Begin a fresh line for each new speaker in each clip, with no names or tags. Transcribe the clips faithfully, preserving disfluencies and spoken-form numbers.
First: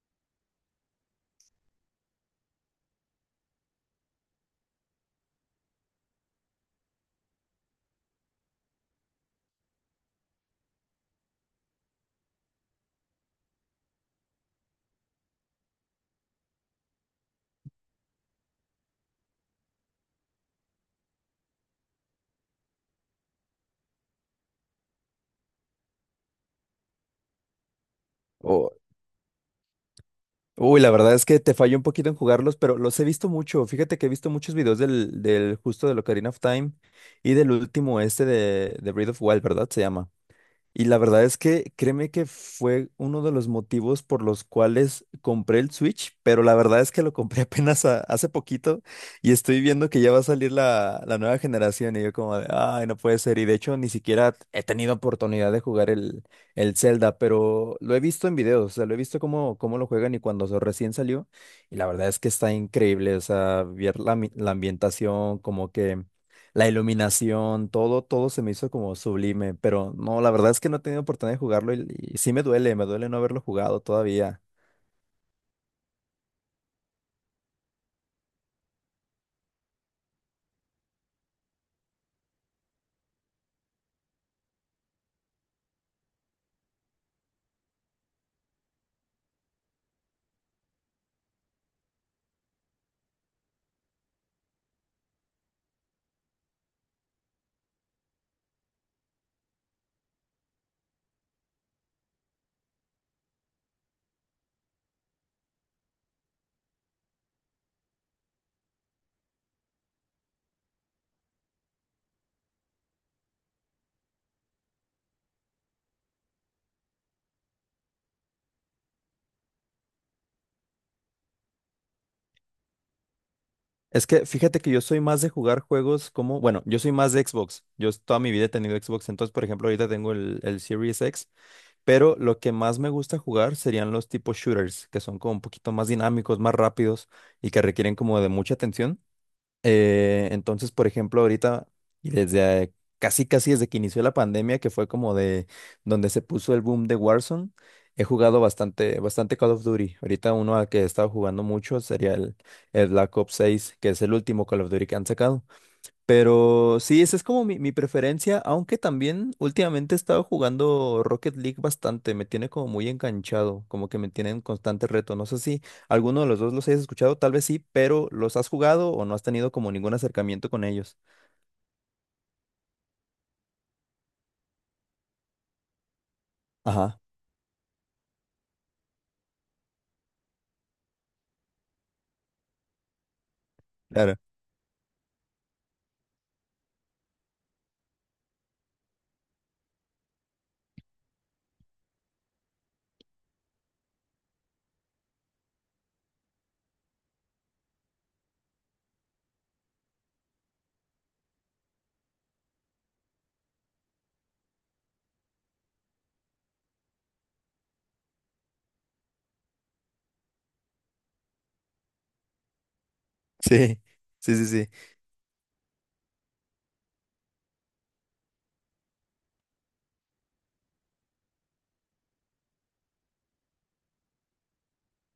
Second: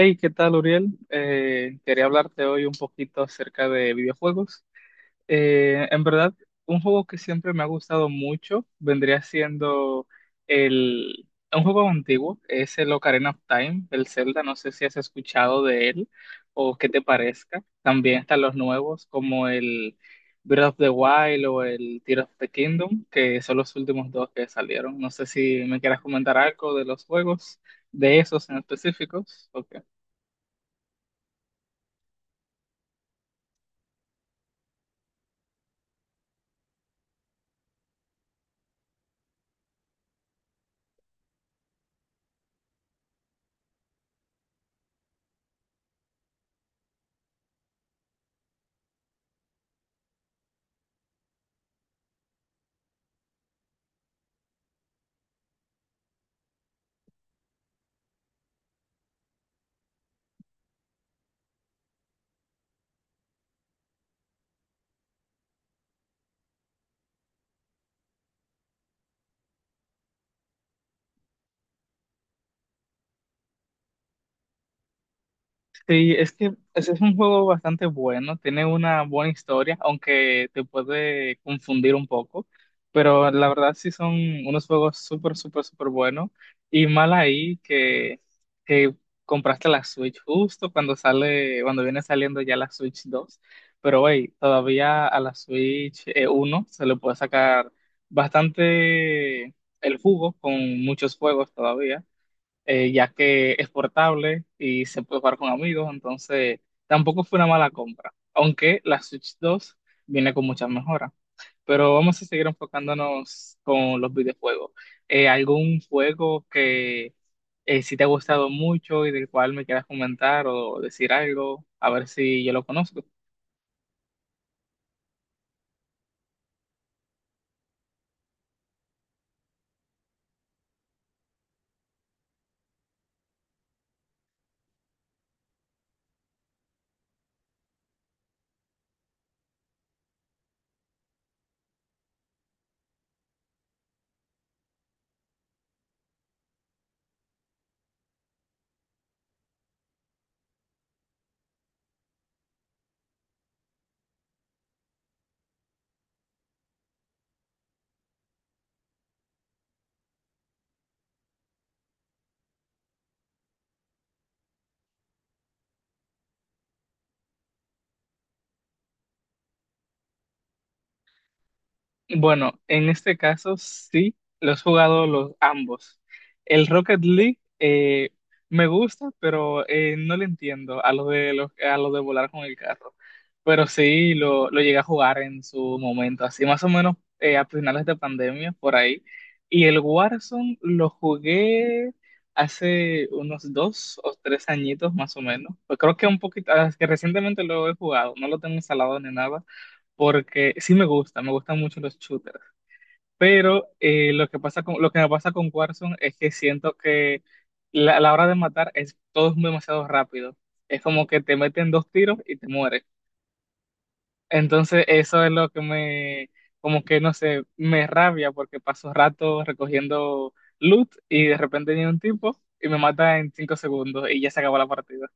Hey, ¿qué tal, Uriel? Eh, quería hablarte hoy un poquito acerca de videojuegos. Eh, en verdad, un juego que siempre me ha gustado mucho vendría siendo el, un juego antiguo, es el Ocarina of Time, el Zelda. No sé si has escuchado de él o qué te parezca. También están los nuevos como el Breath of the Wild o el Tears of the Kingdom, que son los últimos dos que salieron. No sé si me quieras comentar algo de los juegos, de esos en
O
específicos. Ok.
uy, la verdad es que te fallo un poquito en jugarlos, pero los he visto mucho. Fíjate que he visto muchos videos del, del justo del Ocarina of Time y del último este de, de Breath of Wild, ¿verdad? Se llama. Y la verdad es que créeme que fue uno de los motivos por los cuales compré el Switch, pero la verdad es que lo compré apenas a- hace poquito y estoy viendo que ya va a salir la, la nueva generación y yo como de, ay, no puede ser. Y de hecho ni siquiera he tenido oportunidad de jugar el, el Zelda, pero lo he visto en videos, o sea, lo he visto cómo, cómo lo juegan y cuando se- recién salió. Y la verdad es que está increíble, o sea, ver la, mi- la ambientación, como que... La iluminación, todo, todo se me hizo como sublime, pero no, la verdad es que no he tenido oportunidad de jugarlo y, y sí me duele, me duele no haberlo jugado todavía.
Sí, es que ese es un juego bastante bueno, tiene una buena historia, aunque te puede confundir un poco, pero la verdad sí son unos juegos súper, súper, súper buenos. Y mal ahí que, que compraste la Switch justo cuando sale, cuando viene saliendo ya la Switch dos, pero hey, todavía a la Switch eh, uno se le puede sacar bastante el jugo con muchos juegos todavía, eh, ya que es portable y se puede jugar con amigos, entonces tampoco fue una mala compra, aunque la Switch dos viene con muchas mejoras. Pero vamos a seguir enfocándonos con los videojuegos. Eh, ¿algún juego que eh, si te ha gustado mucho y del cual me quieras comentar o decir algo? A ver si yo lo conozco.
Es que fíjate que yo soy más de jugar juegos como, bueno, yo soy más de Xbox, yo s- toda mi vida he tenido Xbox, entonces por ejemplo ahorita tengo el, el Series X, pero lo que más me gusta jugar serían los tipos shooters, que son como un poquito más dinámicos, más rápidos y que requieren como de mucha atención. Eh, entonces, por ejemplo, ahorita y desde eh, casi casi desde que inició la pandemia, que fue como de donde se puso el boom de Warzone, he jugado bastante, bastante Call of Duty. Ahorita uno al que he estado jugando mucho sería el, el Black Ops seis, que es el último Call of Duty que han sacado. Pero sí, esa es como mi, mi preferencia, aunque también últimamente he estado jugando Rocket League bastante, me tiene como muy enganchado, como que me tiene en constante reto. No sé si alguno de los dos los hayas escuchado, tal vez sí, pero ¿los has jugado o no has tenido como ningún acercamiento con ellos?
Bueno, en este caso sí, los he jugado los ambos. El Rocket
Ajá,
League eh, me gusta, pero eh, no le entiendo a lo de los- a lo de volar con el carro. Pero sí
claro.
lo, lo llegué a jugar en su momento, así más o menos, eh, a finales de pandemia, por ahí. Y el Warzone lo jugué hace unos dos o tres añitos más o menos. Pues creo que un poquito, ah, es que recientemente lo he jugado, no lo tengo instalado ni nada porque sí me gusta, me gustan mucho los shooters, pero eh, lo que pasa con, lo que me pasa con Warzone es que siento que la, a la hora de matar es todo es demasiado rápido. Es como que te meten dos tiros y te mueres.
Sí, sí, sí, sí.
Entonces eso es lo que me, como que no sé, me rabia porque paso rato recogiendo loot y de repente viene un tipo y me mata en cinco segundos y ya se acabó la partida.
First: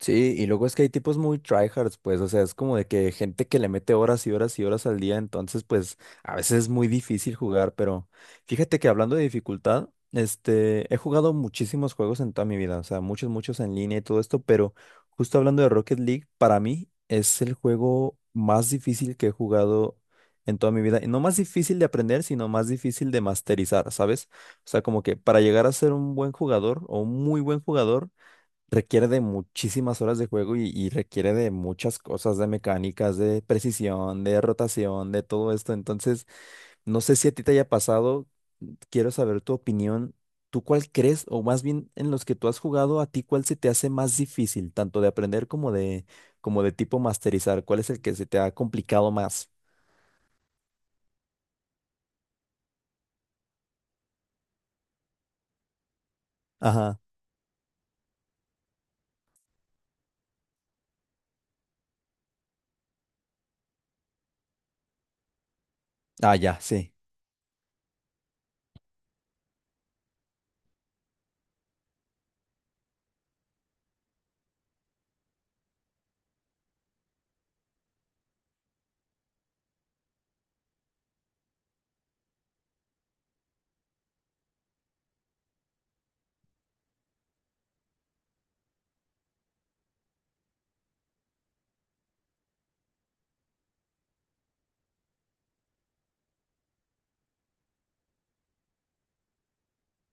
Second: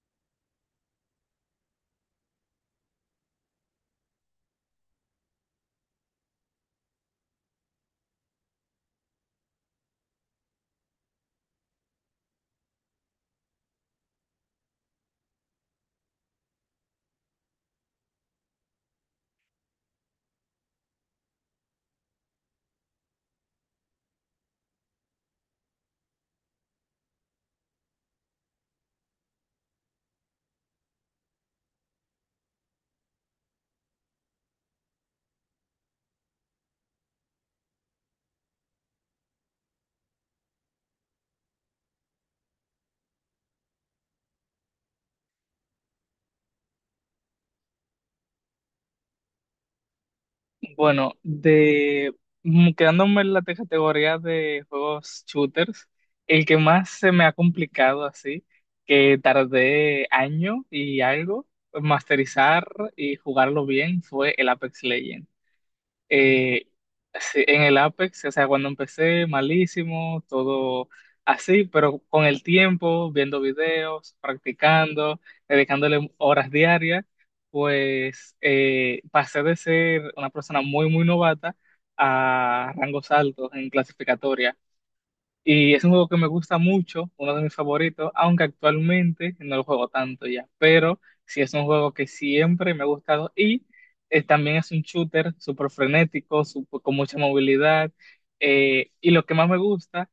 Sí, y luego es que hay tipos muy tryhards, pues, o sea, es como de que gente que le mete horas y horas y horas al día, entonces, pues, a veces es muy difícil jugar, pero fíjate que hablando de dificultad, este, he jugado muchísimos juegos en toda mi vida, o sea, muchos, muchos en línea y todo esto, pero justo hablando de Rocket League, para mí es el juego más difícil que he jugado en toda mi vida, y no más difícil de aprender, sino más difícil de masterizar, ¿sabes? O sea, como que para llegar a ser un buen jugador o un muy buen jugador, requiere de muchísimas horas de juego y, y requiere de muchas cosas, de mecánicas, de precisión, de rotación, de todo esto. Entonces, no sé si a ti te haya pasado, quiero saber tu opinión. ¿Tú cuál crees, o más bien en los que tú has jugado, a ti cuál se te hace más difícil, tanto de aprender como de, como de tipo masterizar? ¿Cuál es el que se te ha complicado más?
Bueno, de mm, quedándome en la te- categoría de juegos shooters, el que más
Ajá.
se me ha complicado así, que tardé año y algo en masterizar y jugarlo bien, fue el Apex Legends.
Ah, ya,
Eh,
sí.
sí, en el Apex, o sea, cuando empecé, malísimo, todo así, pero con el tiempo, viendo videos, practicando, dedicándole horas diarias, pues eh, pasé de ser una persona muy, muy novata a rangos altos en clasificatoria. Y es un juego que me gusta mucho, uno de mis favoritos, aunque actualmente no lo juego tanto ya, pero sí es un juego que siempre me ha gustado y, eh, también es un shooter súper frenético, sup- con mucha movilidad. Eh, y lo que más me gusta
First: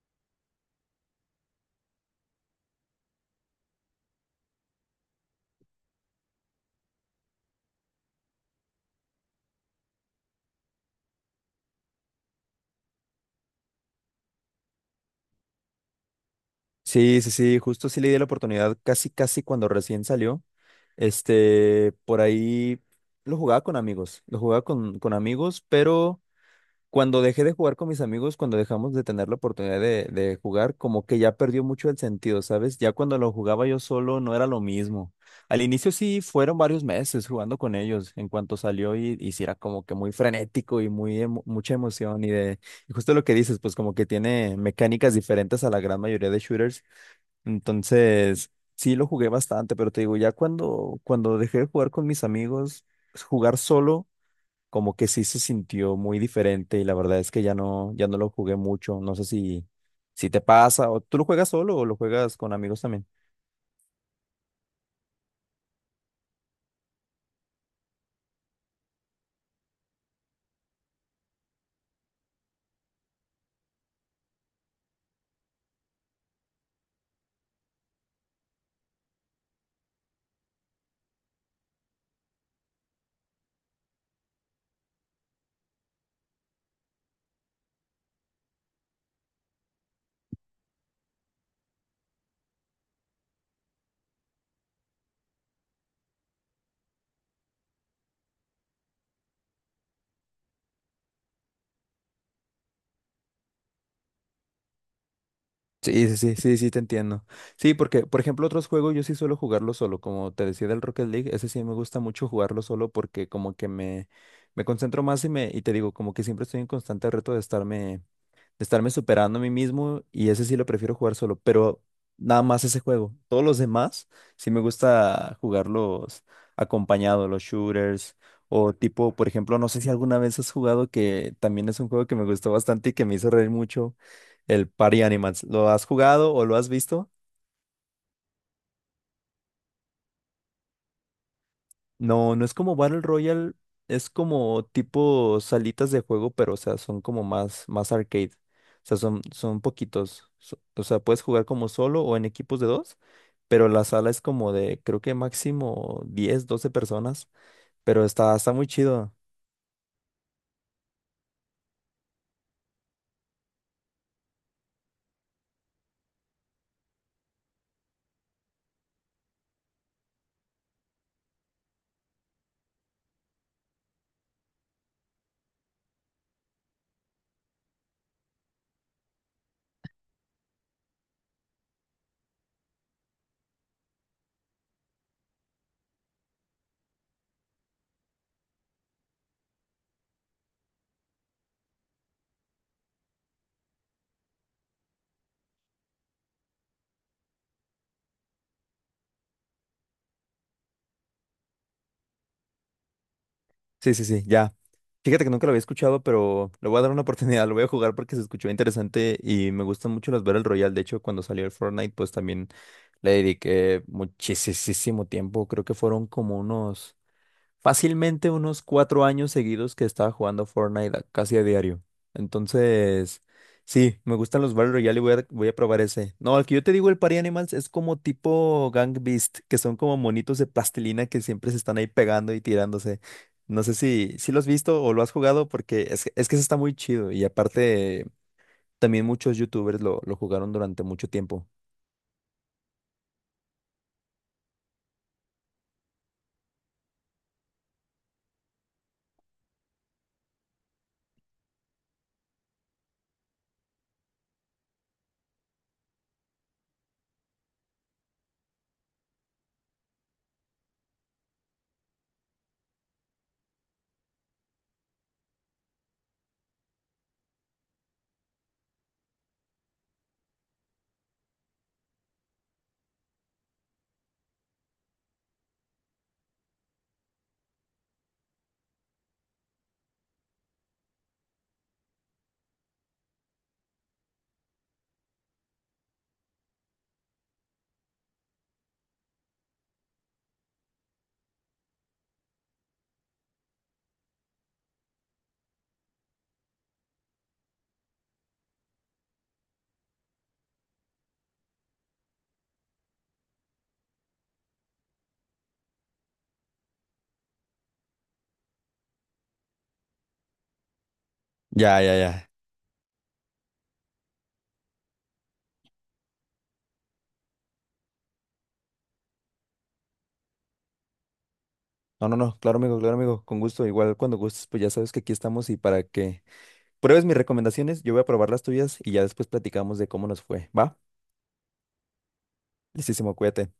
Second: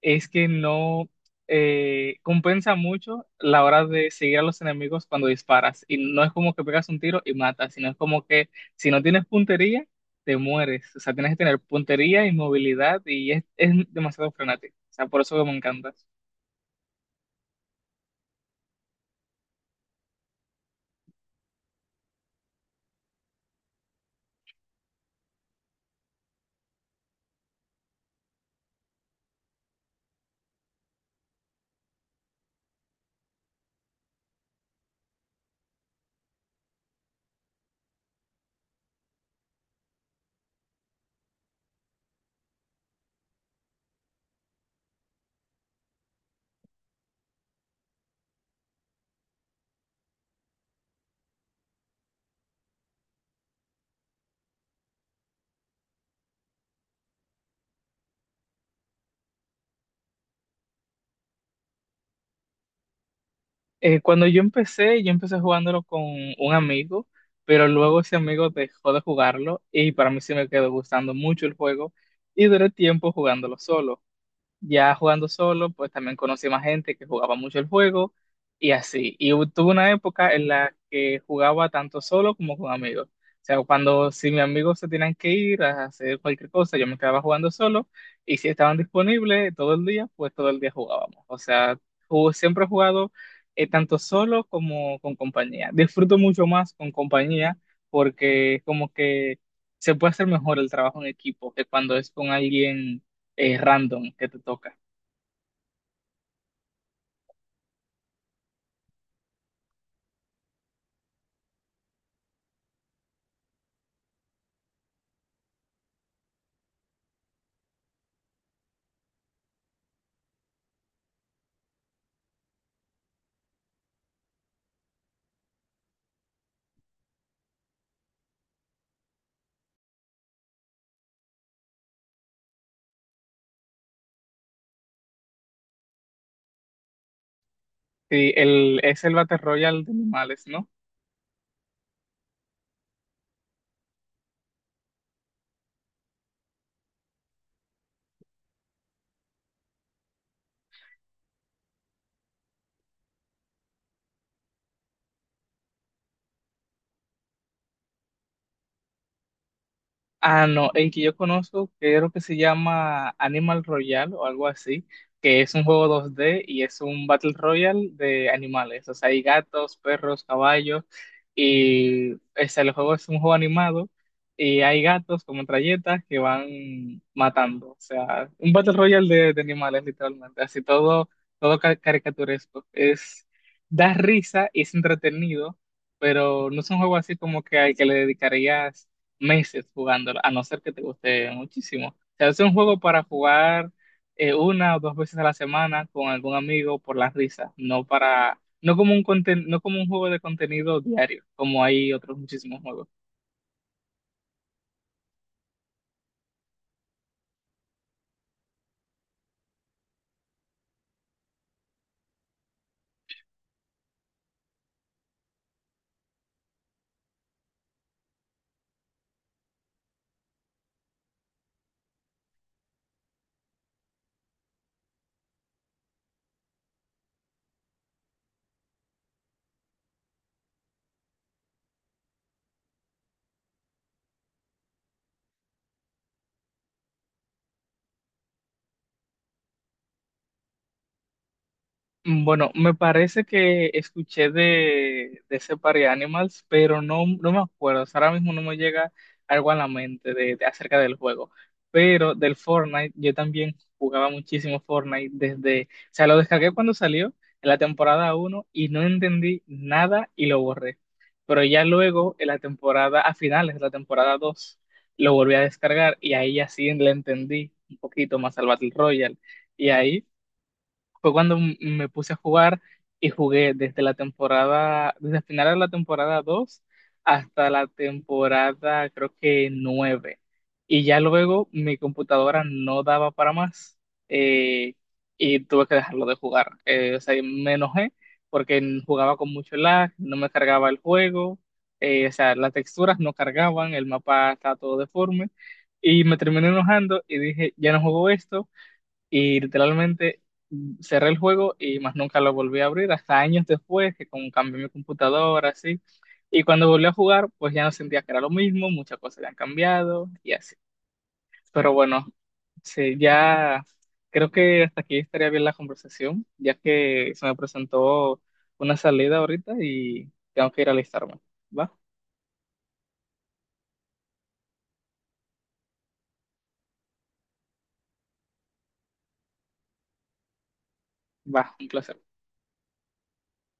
es que no eh, compensa mucho la hora de seguir a los enemigos cuando disparas. Y no es como que pegas un tiro y matas, sino es como que si no tienes puntería, te mueres. O sea, tienes que tener puntería y movilidad y es, es demasiado frenético. O sea, por eso que me encanta.
Sí, sí, sí, justo sí le di la oportunidad casi, casi cuando recién salió. Este, por ahí lo jugaba con amigos, lo jugaba con, con amigos, pero cuando dejé de jugar con mis amigos, cuando dejamos de tener la oportunidad de, de jugar, como que ya perdió mucho el sentido, ¿sabes? Ya cuando lo jugaba yo solo no era lo mismo. Al inicio sí fueron varios meses jugando con ellos, en cuanto salió y, y sí era como que muy frenético y muy emo- mucha emoción y de... Y justo lo que dices, pues como que tiene mecánicas diferentes a la gran mayoría de shooters entonces, sí lo jugué bastante, pero te digo, ya cuando, cuando dejé de jugar con mis amigos, jugar solo, como que sí se sintió muy diferente y la verdad es que ya no, ya no lo jugué mucho. No sé si, si te pasa o tú lo juegas solo o lo juegas con amigos también.
Eh, cuando yo empecé, yo empecé, jugándolo con un amigo, pero luego ese amigo dejó de jugarlo y para mí sí me quedó gustando mucho el juego y duré tiempo jugándolo solo. Ya jugando solo, pues también conocí más gente que jugaba mucho el juego y así. Y hu- tuve una época en la que jugaba tanto solo como con amigos. O sea, cuando si mis amigos se tenían que ir a hacer cualquier cosa, yo me quedaba jugando solo y si estaban disponibles todo el día, pues todo el día jugábamos. O sea, ju- siempre he jugado, eh, tanto solo como con compañía. Disfruto mucho más con compañía porque como que se puede hacer mejor el trabajo en equipo que cuando es con alguien eh, random que te toca.
Sí, sí, sí, sí, sí, te entiendo. Sí, porque, por ejemplo, otros juegos yo sí suelo jugarlo solo, como te decía del Rocket League, ese sí me gusta mucho jugarlo solo porque como que me, me concentro más y me, y te digo, como que siempre estoy en constante reto de estarme de estarme superando a mí mismo y ese sí lo prefiero jugar solo, pero nada más ese juego. Todos los demás sí me gusta jugarlos acompañado, los shooters o tipo, por ejemplo, no sé si alguna vez has jugado que también es un juego que me gustó bastante y que me hizo reír mucho, el Party Animals. ¿Lo has jugado o lo has visto?
Sí, el, es el Battle Royale de animales, ¿no?
No, no es como Battle Royale, es como tipo salitas de juego, pero o sea, son como más, más arcade. O sea, son, son poquitos. so- O sea, puedes jugar como solo o en equipos de dos, pero la sala es como de, creo que máximo diez, doce personas, pero está, está muy chido.
Ah, no, el que yo conozco creo que se llama Animal Royale o algo así, que es un juego dos D y es un Battle Royale de animales. O sea, hay gatos, perros, caballos y o sea, el juego es un juego animado y hay gatos como metralletas que van matando. O sea, un Battle Royale de, de animales literalmente, así todo, todo ca- caricaturesco. Es, da risa y es entretenido, pero no es un juego así como que al que le dedicarías meses jugándolo, a no ser que te guste muchísimo. O sea, es un juego para jugar eh, una o dos veces a la semana con algún amigo por la risa, no para, no como un conten- no como un juego de contenido diario, como hay otros muchísimos juegos.
Sí, sí, sí, ya. Fíjate que nunca lo había escuchado, pero le voy a dar una oportunidad, lo voy a jugar porque se escuchó interesante y me gustan mucho los Battle Royale. De hecho, cuando salió el Fortnite, pues también le dediqué muchísimo tiempo. Creo que fueron como unos Fácilmente unos cuatro años seguidos que estaba jugando Fortnite a- casi a diario. Entonces, sí, me gustan los Battle Royale y voy a, voy a probar ese. No, el que yo te digo, el Party Animals, es como tipo Gang Beast, que son como monitos de plastilina que siempre se están ahí pegando y tirándose. No sé si, si lo has visto o lo has jugado, porque es, es que ese está muy chido. Y aparte, también muchos YouTubers lo, lo jugaron durante mucho tiempo.
Mm, Bueno, me parece que escuché de, de ese par de Animals, pero no, no me acuerdo. O sea, ahora mismo no me llega algo a la mente de, de- acerca del juego. Pero del Fortnite, yo también jugaba muchísimo Fortnite desde, o sea, lo descargué cuando salió en la temporada uno y no entendí nada y lo borré. Pero ya luego, en la temporada, a finales de la temporada dos, lo volví a descargar y ahí ya sí le entendí un poquito más al Battle Royale. Y ahí fue cuando m- me puse a jugar y jugué desde la temporada, desde el final de la temporada dos hasta la temporada creo que nueve. Y ya luego mi computadora no daba para más, eh, y tuve que dejarlo de jugar. Eh, o sea, y me enojé porque n- jugaba con mucho lag, no me cargaba el juego, eh, o sea, las texturas no cargaban, el mapa estaba todo deforme. Y me terminé enojando y dije, ya no juego esto y literalmente, mm, cerré el juego y más nunca lo volví a abrir hasta años después, que como cambié mi computadora, así. Y cuando volví a jugar, pues ya no sentía que era lo mismo, muchas cosas ya han cambiado y así. Pero
Ya, ya,
bueno,
ya.
sí, ya creo que hasta aquí estaría bien la conversación, ya que se me presentó una salida ahorita y tengo que ir a alistarme. ¿Va?
No, no, no, claro, amigo, claro, amigo, con gusto. Igual cuando gustes, pues ya sabes que aquí estamos y para que pruebes mis recomendaciones, yo voy a probar las tuyas y ya después platicamos de cómo nos fue. Va,
Va, un placer.
listísimo, cuídate.